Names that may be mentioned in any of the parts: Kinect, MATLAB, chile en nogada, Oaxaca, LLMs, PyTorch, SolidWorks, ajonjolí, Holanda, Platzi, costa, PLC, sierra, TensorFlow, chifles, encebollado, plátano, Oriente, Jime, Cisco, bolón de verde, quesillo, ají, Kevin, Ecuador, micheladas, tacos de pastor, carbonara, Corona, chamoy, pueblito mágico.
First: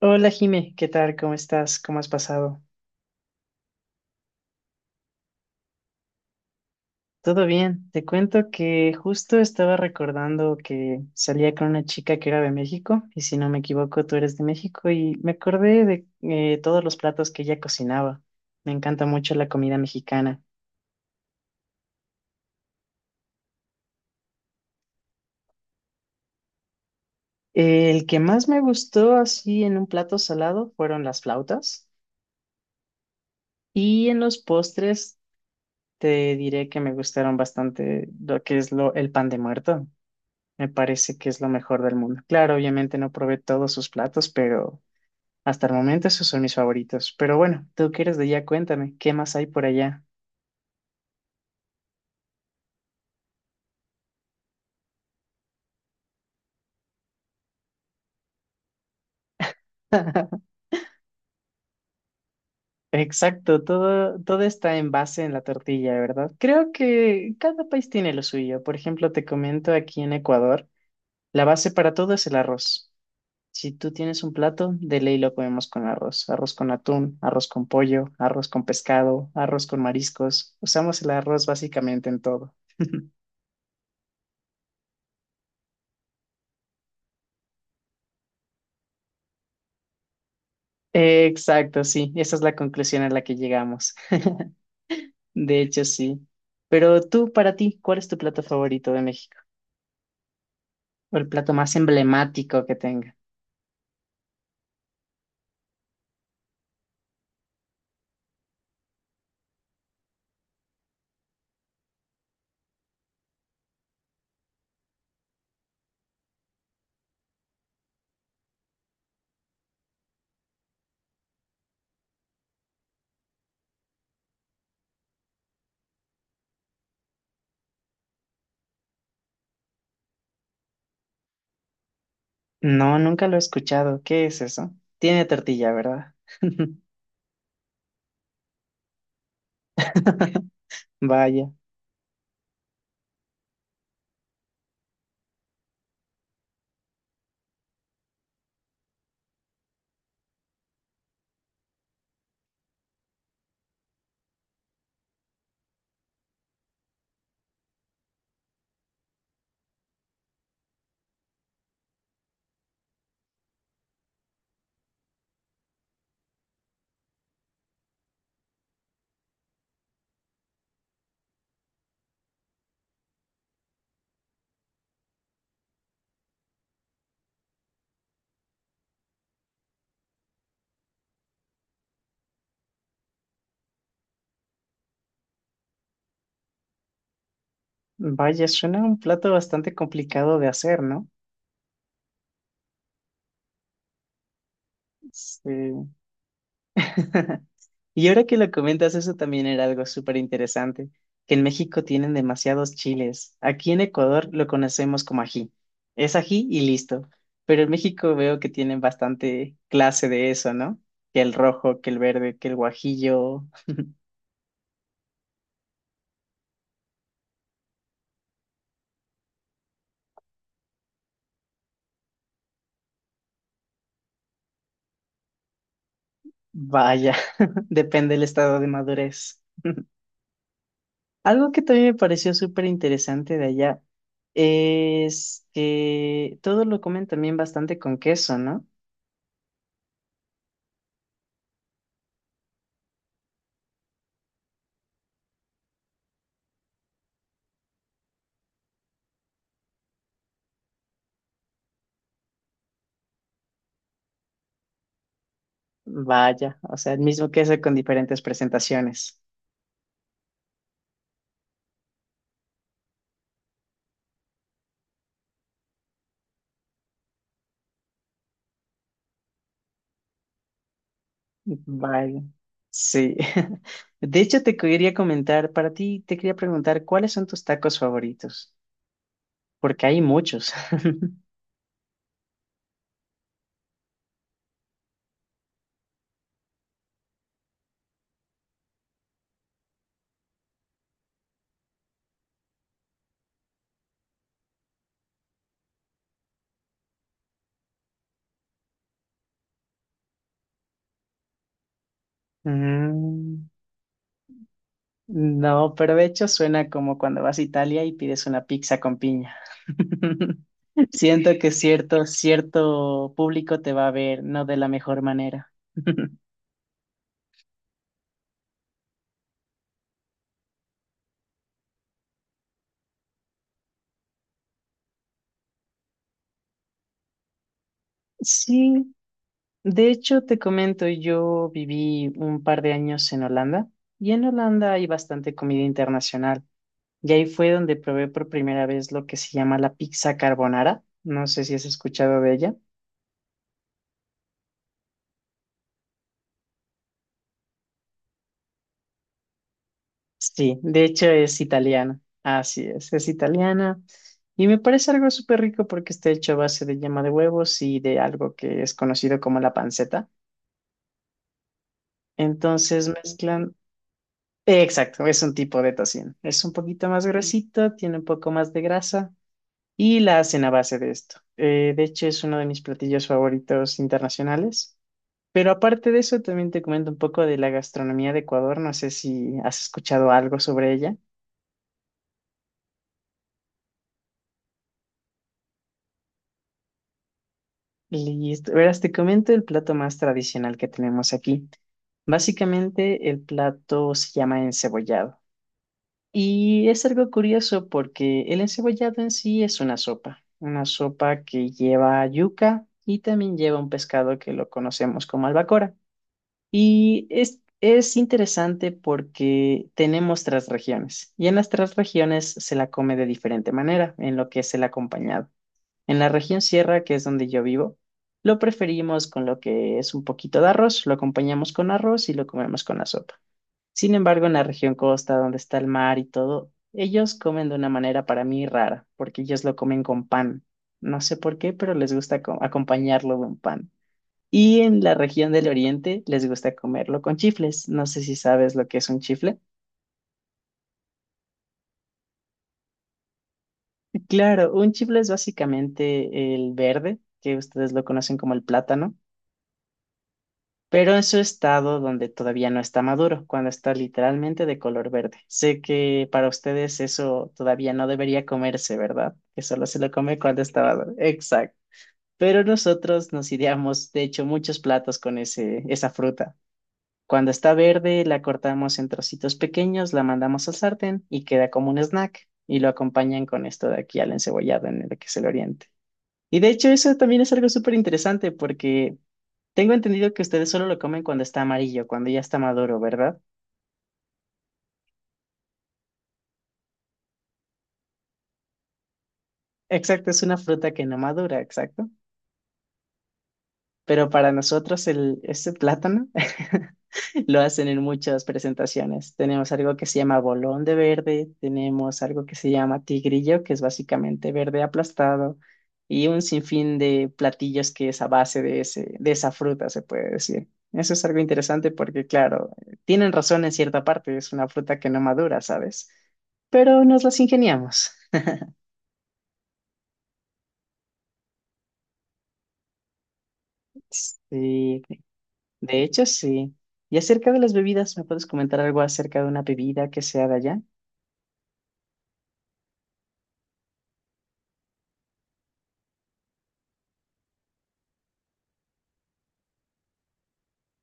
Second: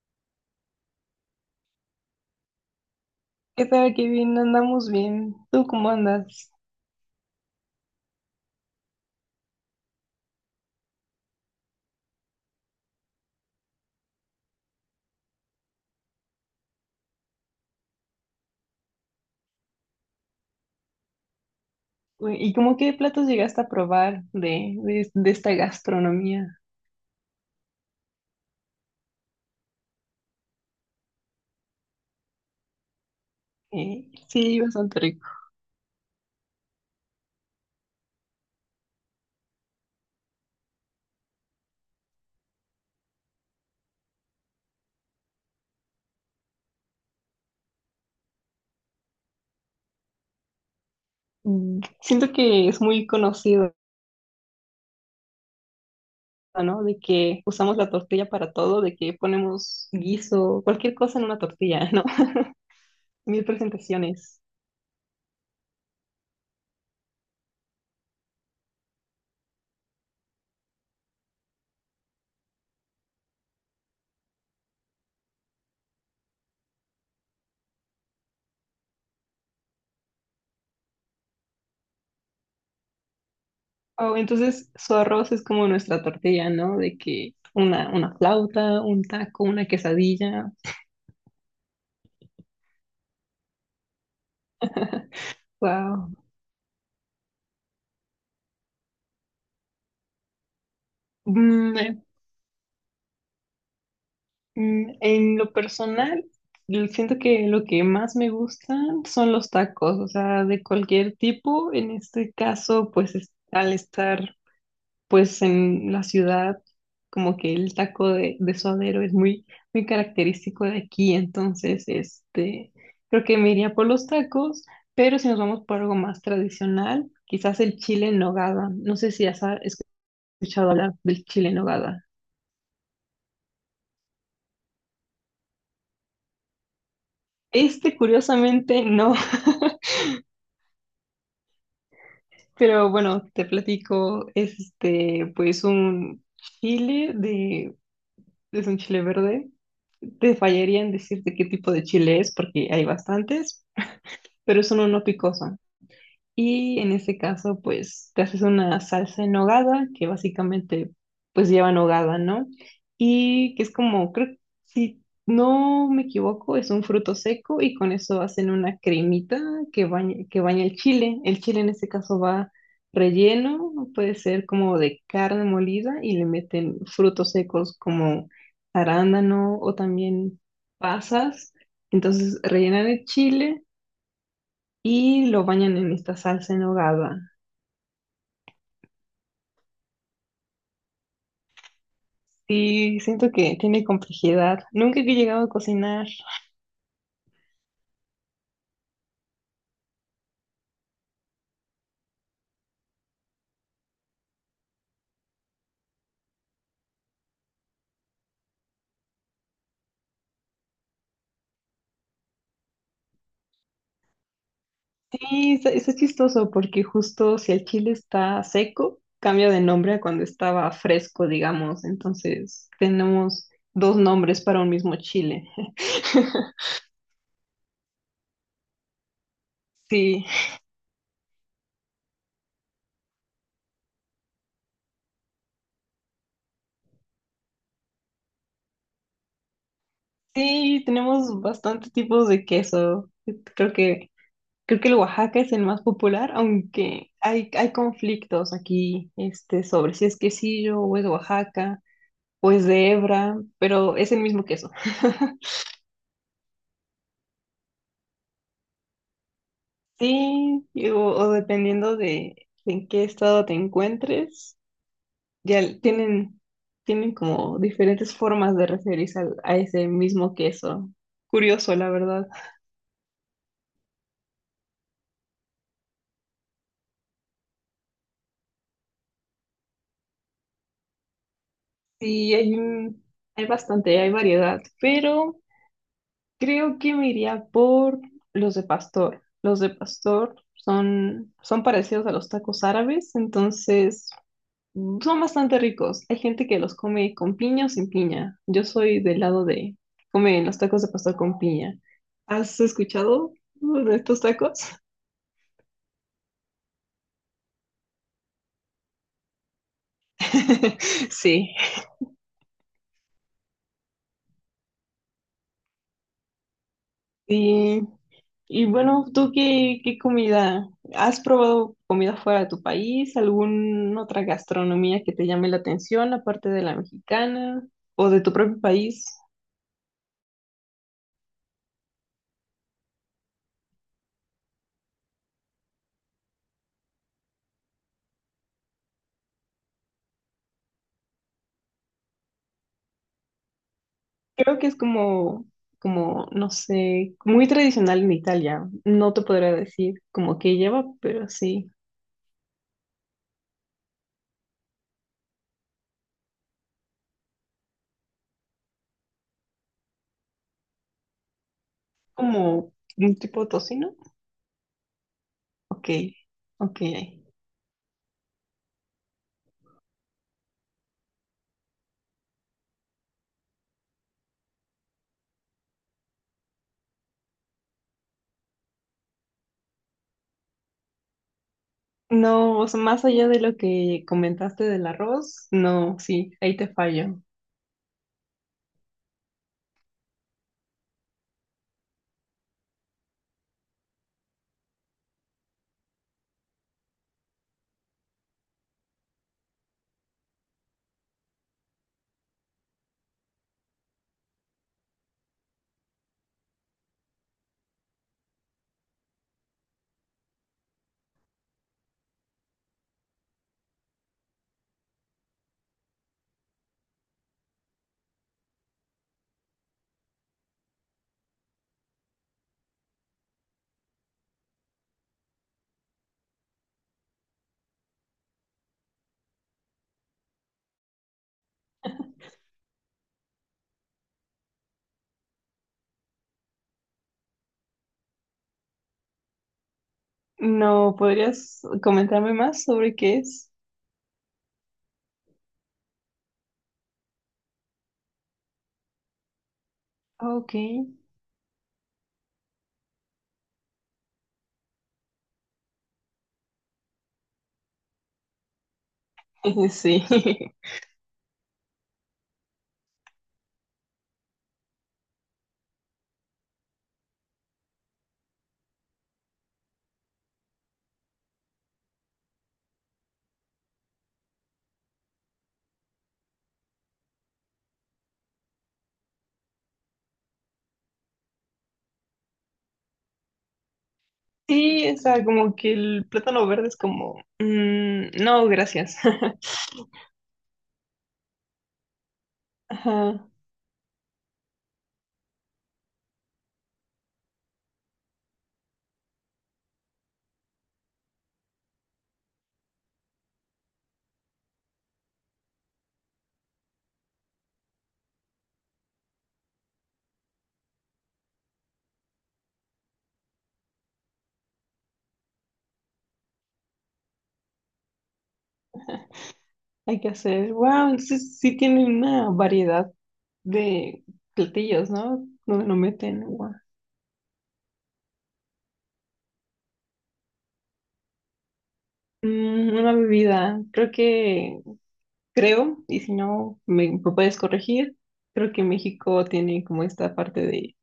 Hola Jime, ¿qué tal? ¿Cómo estás? ¿Cómo has pasado? ¿Qué tal, Kevin? Andamos bien. ¿Tú cómo andas? Todo bien. Te cuento que justo estaba recordando que salía con una chica que era de México y si no me equivoco tú eres de México y me acordé de todos los platos que ella cocinaba. Me encanta mucho la comida mexicana. Uy, ¿y cómo qué platos llegaste a probar de esta gastronomía? El que más me gustó así en un plato salado fueron las flautas y Eh, en los sí, bastante postres rico. te diré que me gustaron bastante lo que es lo, el pan de muerto. Me parece que es lo mejor del mundo. Claro, obviamente no probé todos sus platos, pero hasta el momento esos son mis favoritos. Pero bueno, tú que eres de allá, cuéntame, ¿qué más hay por allá? Siento que es muy conocido, ¿no? De que usamos la tortilla para todo, de que ponemos guiso, cualquier cosa en una tortilla, ¿no? Mil Exacto, todo, presentaciones. todo está en base en la tortilla, ¿verdad? Creo que cada país tiene lo suyo. Por ejemplo, te comento aquí en Ecuador, la base para todo es el arroz. Si tú tienes un plato, de ley lo comemos con arroz. Arroz con atún, arroz con pollo, arroz con pescado, arroz con mariscos. Usamos el arroz básicamente en todo. Oh, entonces su arroz es como nuestra tortilla, ¿no? De que una flauta, un taco, una quesadilla. Exacto, sí, esa es la conclusión a la que llegamos. De hecho, Wow. sí. Pero tú, para ti, ¿cuál es tu plato favorito de México? ¿O el plato más emblemático que tenga? En lo personal, siento que lo que más me gustan son los tacos, o sea, de cualquier tipo. En este caso, al estar pues en la ciudad, como que el taco de suadero es muy, muy característico de aquí, creo que me iría por los tacos, pero si nos vamos por algo más tradicional, quizás el chile en nogada. No sé si has escuchado hablar del chile en nogada. No, nunca lo he escuchado. ¿Qué es eso? Tiene tortilla, ¿verdad? Curiosamente, no. Vaya, Pero bueno, te platico, es pues un chile de, es un chile verde. Te fallaría en decirte qué tipo de chile es, porque hay bastantes, pero es uno no picoso. Y en este caso, pues te haces una salsa en nogada, que básicamente pues lleva nogada, ¿no? Y que es como, creo, si no me equivoco, es un fruto seco y con eso hacen una cremita que baña el chile. El chile en este caso va relleno, puede ser como de carne molida y le meten frutos secos como arándano o también pasas. Entonces rellenan el chile y lo bañan en esta salsa en nogada. vaya, suena un plato bastante complicado de hacer, ¿no? Sí, siento que tiene complejidad. Nunca he llegado a Sí. cocinar. Y ahora que lo comentas, eso también era algo súper interesante, que en México tienen demasiados chiles. Aquí en Ecuador lo conocemos como ají. Es ají y listo. Pero en México veo que tienen bastante clase de eso, ¿no? Que el rojo, que el verde, que el guajillo. Sí, está chistoso porque justo si el chile está seco, cambia de nombre a cuando estaba fresco, digamos. Entonces tenemos dos nombres para un mismo chile. Vaya, depende del estado de madurez. Sí, Algo que también me pareció súper interesante de allá es que todo lo comen también bastante con queso, ¿no? sí, tenemos bastantes tipos de queso. Creo que, creo que el Oaxaca es el más popular, aunque hay conflictos aquí, sobre si es quesillo o es Oaxaca. Pues de hebra, pero es el mismo queso. Vaya, o sea, el mismo queso con diferentes presentaciones. Sí, o dependiendo de en qué estado te encuentres, ya tienen, tienen como diferentes formas de referirse a ese mismo queso. Curioso, la Vaya, verdad. sí. De hecho, te quería comentar, para ti, te quería preguntar, ¿cuáles son tus tacos favoritos? Porque hay muchos. Sí, hay bastante, hay variedad, pero creo que me iría por los de pastor. Los de pastor son parecidos a los tacos árabes, entonces son bastante ricos. Hay gente que los come con piña o sin piña. Yo soy del lado de comen los tacos de pastor con piña. ¿Has escuchado Mm, de estos tacos? no, pero de hecho suena como cuando vas a Italia y pides una pizza con piña. Siento que Sí. cierto público te va a ver, no de la mejor manera. Y, y bueno, ¿tú qué, qué comida? ¿Has probado comida fuera de tu país? ¿Alguna otra gastronomía que te llame la atención aparte de la mexicana o de tu propio Sí. país? De hecho, te comento, yo viví un par de años en Holanda y en Holanda hay bastante comida internacional. Y ahí fue donde probé por primera vez lo que se llama la pizza carbonara. No sé si has escuchado de ella. Creo que es como, como, no sé, muy tradicional en Italia. No te podría decir como qué Sí, de lleva, hecho pero es sí, italiana. Así es italiana. Y me parece algo súper rico porque está hecho a base de yema de huevos y de algo que es conocido como la panceta. como Entonces un tipo de mezclan. tocino. Exacto, es un tipo de Ok, tocino. Es un ok. poquito más gruesito, tiene un poco más de grasa y la hacen a base de esto. De hecho, es uno de mis platillos favoritos internacionales. Pero aparte de eso, también te comento un poco de la gastronomía de Ecuador. No sé si has escuchado algo sobre ella. No, o sea, más allá de lo que comentaste del arroz, no, sí, ahí te fallo. Listo. Verás, te comento el plato más tradicional que tenemos aquí. Básicamente, el plato se llama encebollado. Y es algo curioso porque el encebollado en sí es una sopa. Una sopa que lleva yuca y también lleva un pescado que lo conocemos como albacora. Y es interesante porque tenemos tres regiones y en las tres regiones se la come de diferente manera en lo que es el acompañado. En la región sierra, que es donde yo vivo, lo preferimos con lo que es un poquito de arroz, lo acompañamos con arroz y lo comemos con la sopa. Sin embargo, en la región costa, donde está el mar y todo, ellos comen de una manera para mí rara, porque ellos lo comen con pan. No sé por qué, pero les gusta acompañarlo con pan. Y en la región del Oriente les gusta comerlo con chifles. No sé si sabes lo que es un chifle. No, ¿podrías comentarme más sobre qué es? Claro, un chifle es básicamente el verde, que ustedes lo conocen como el plátano, Ah, ok, pero en su estado donde todavía no está maduro, cuando está literalmente de color verde. Sé que para ustedes eso todavía no debería comerse, ¿verdad? Que solo se lo sí. come cuando está maduro. Exacto. Pero nosotros nos ideamos, de hecho, muchos platos con esa fruta. Cuando está verde, la cortamos en trocitos pequeños, la mandamos al sartén y queda como un snack. Y lo acompañan con esto de aquí al encebollado en el que se le oriente. Y de hecho, eso también es algo súper interesante porque tengo entendido que ustedes solo lo comen cuando está amarillo, cuando ya está maduro, ¿verdad? Sí, o sea, como que el plátano verde es como, mm, no, gracias. Exacto, es una fruta que no madura, exacto. Ajá. Pero para nosotros este plátano lo hacen en muchas presentaciones. Tenemos algo que se llama bolón de verde, tenemos algo que se llama tigrillo, que es básicamente verde aplastado, y un sinfín de platillos que es a base de de esa fruta, se puede decir. Eso es algo interesante porque, claro, tienen razón en cierta parte, es una fruta que no madura, ¿sabes? Pero nos las ingeniamos. Hay que hacer, wow, entonces sí tienen una variedad de Sí. platillos, ¿no? Donde no De hecho, meten sí. agua. Y acerca de las bebidas, ¿me puedes comentar algo acerca de una bebida que sea de allá? Una bebida, creo, y si no me puedes corregir, creo que México tiene como esta parte de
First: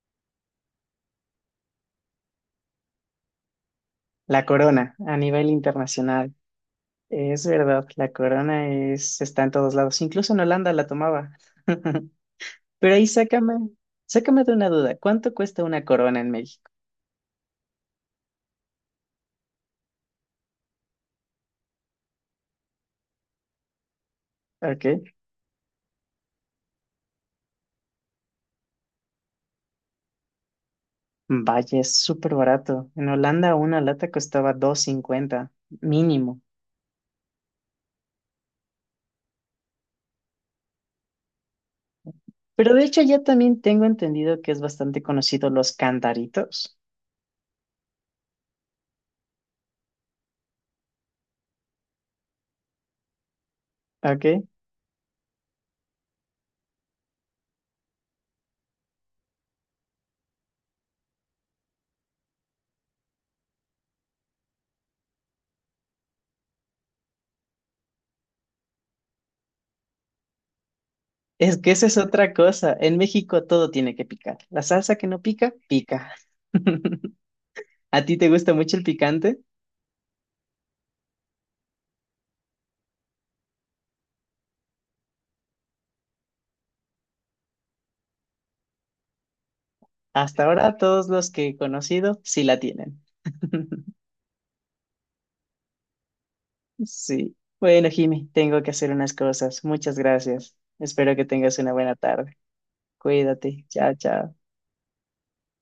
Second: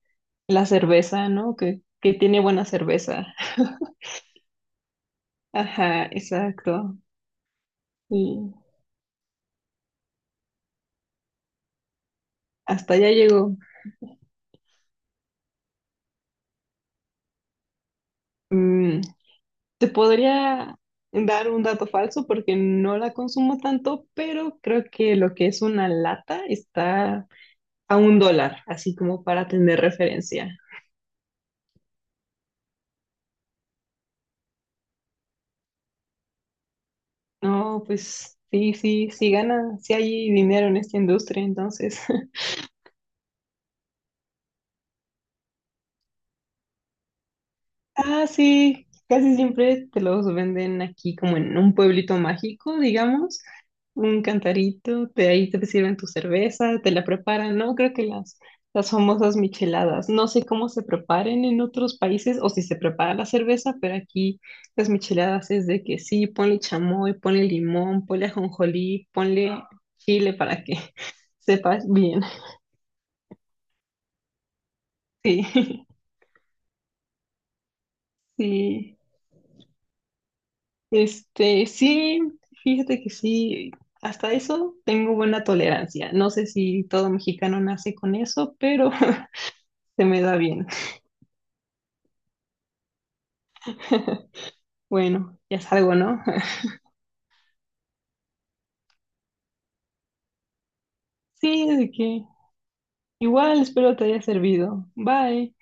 la cerveza, ¿no? Que tiene buena cerveza. La Corona, a nivel Ajá, internacional. exacto. Es verdad, la Y Corona es, está en todos lados. Incluso en Holanda la tomaba. hasta Pero ahí allá llegó. sácame de una duda. ¿Cuánto cuesta una Corona en México? Mm, Te podría dar un dato falso porque no la consumo tanto, pero creo Ok. que lo que es una lata está a un dólar, así como para tener referencia. Vaya, es súper barato. En Holanda una lata costaba 2,50 mínimo. No, pues sí, sí gana, sí hay dinero en esta industria, entonces. Pero de hecho ya también tengo entendido que es bastante conocido los cantaritos. Ah, sí, casi siempre te los venden aquí como en un pueblito mágico, digamos, un Ok. cantarito, de ahí te sirven tu cerveza, te la preparan, ¿no? Creo que las famosas micheladas, no sé cómo se preparen en otros países o si se prepara la cerveza, pero aquí las micheladas es de que sí, ponle chamoy, ponle limón, ponle ajonjolí, ponle chile para que Es que esa sepas es bien. otra cosa. En México todo tiene que picar. La salsa que no pica, Sí, pica. ¿A ti te gusta mucho el sí. picante? Este, sí, fíjate que sí, hasta eso tengo buena tolerancia. No sé si todo mexicano nace con eso, pero se me da Hasta bien. ahora todos los que he conocido sí la tienen. Bueno, ya salgo, ¿no? Sí. Bueno, Jimmy, tengo que hacer unas cosas. Muchas gracias. Espero que tengas Sí, una de buena que tarde. igual Cuídate. Chao, espero te haya chao. servido. Bye.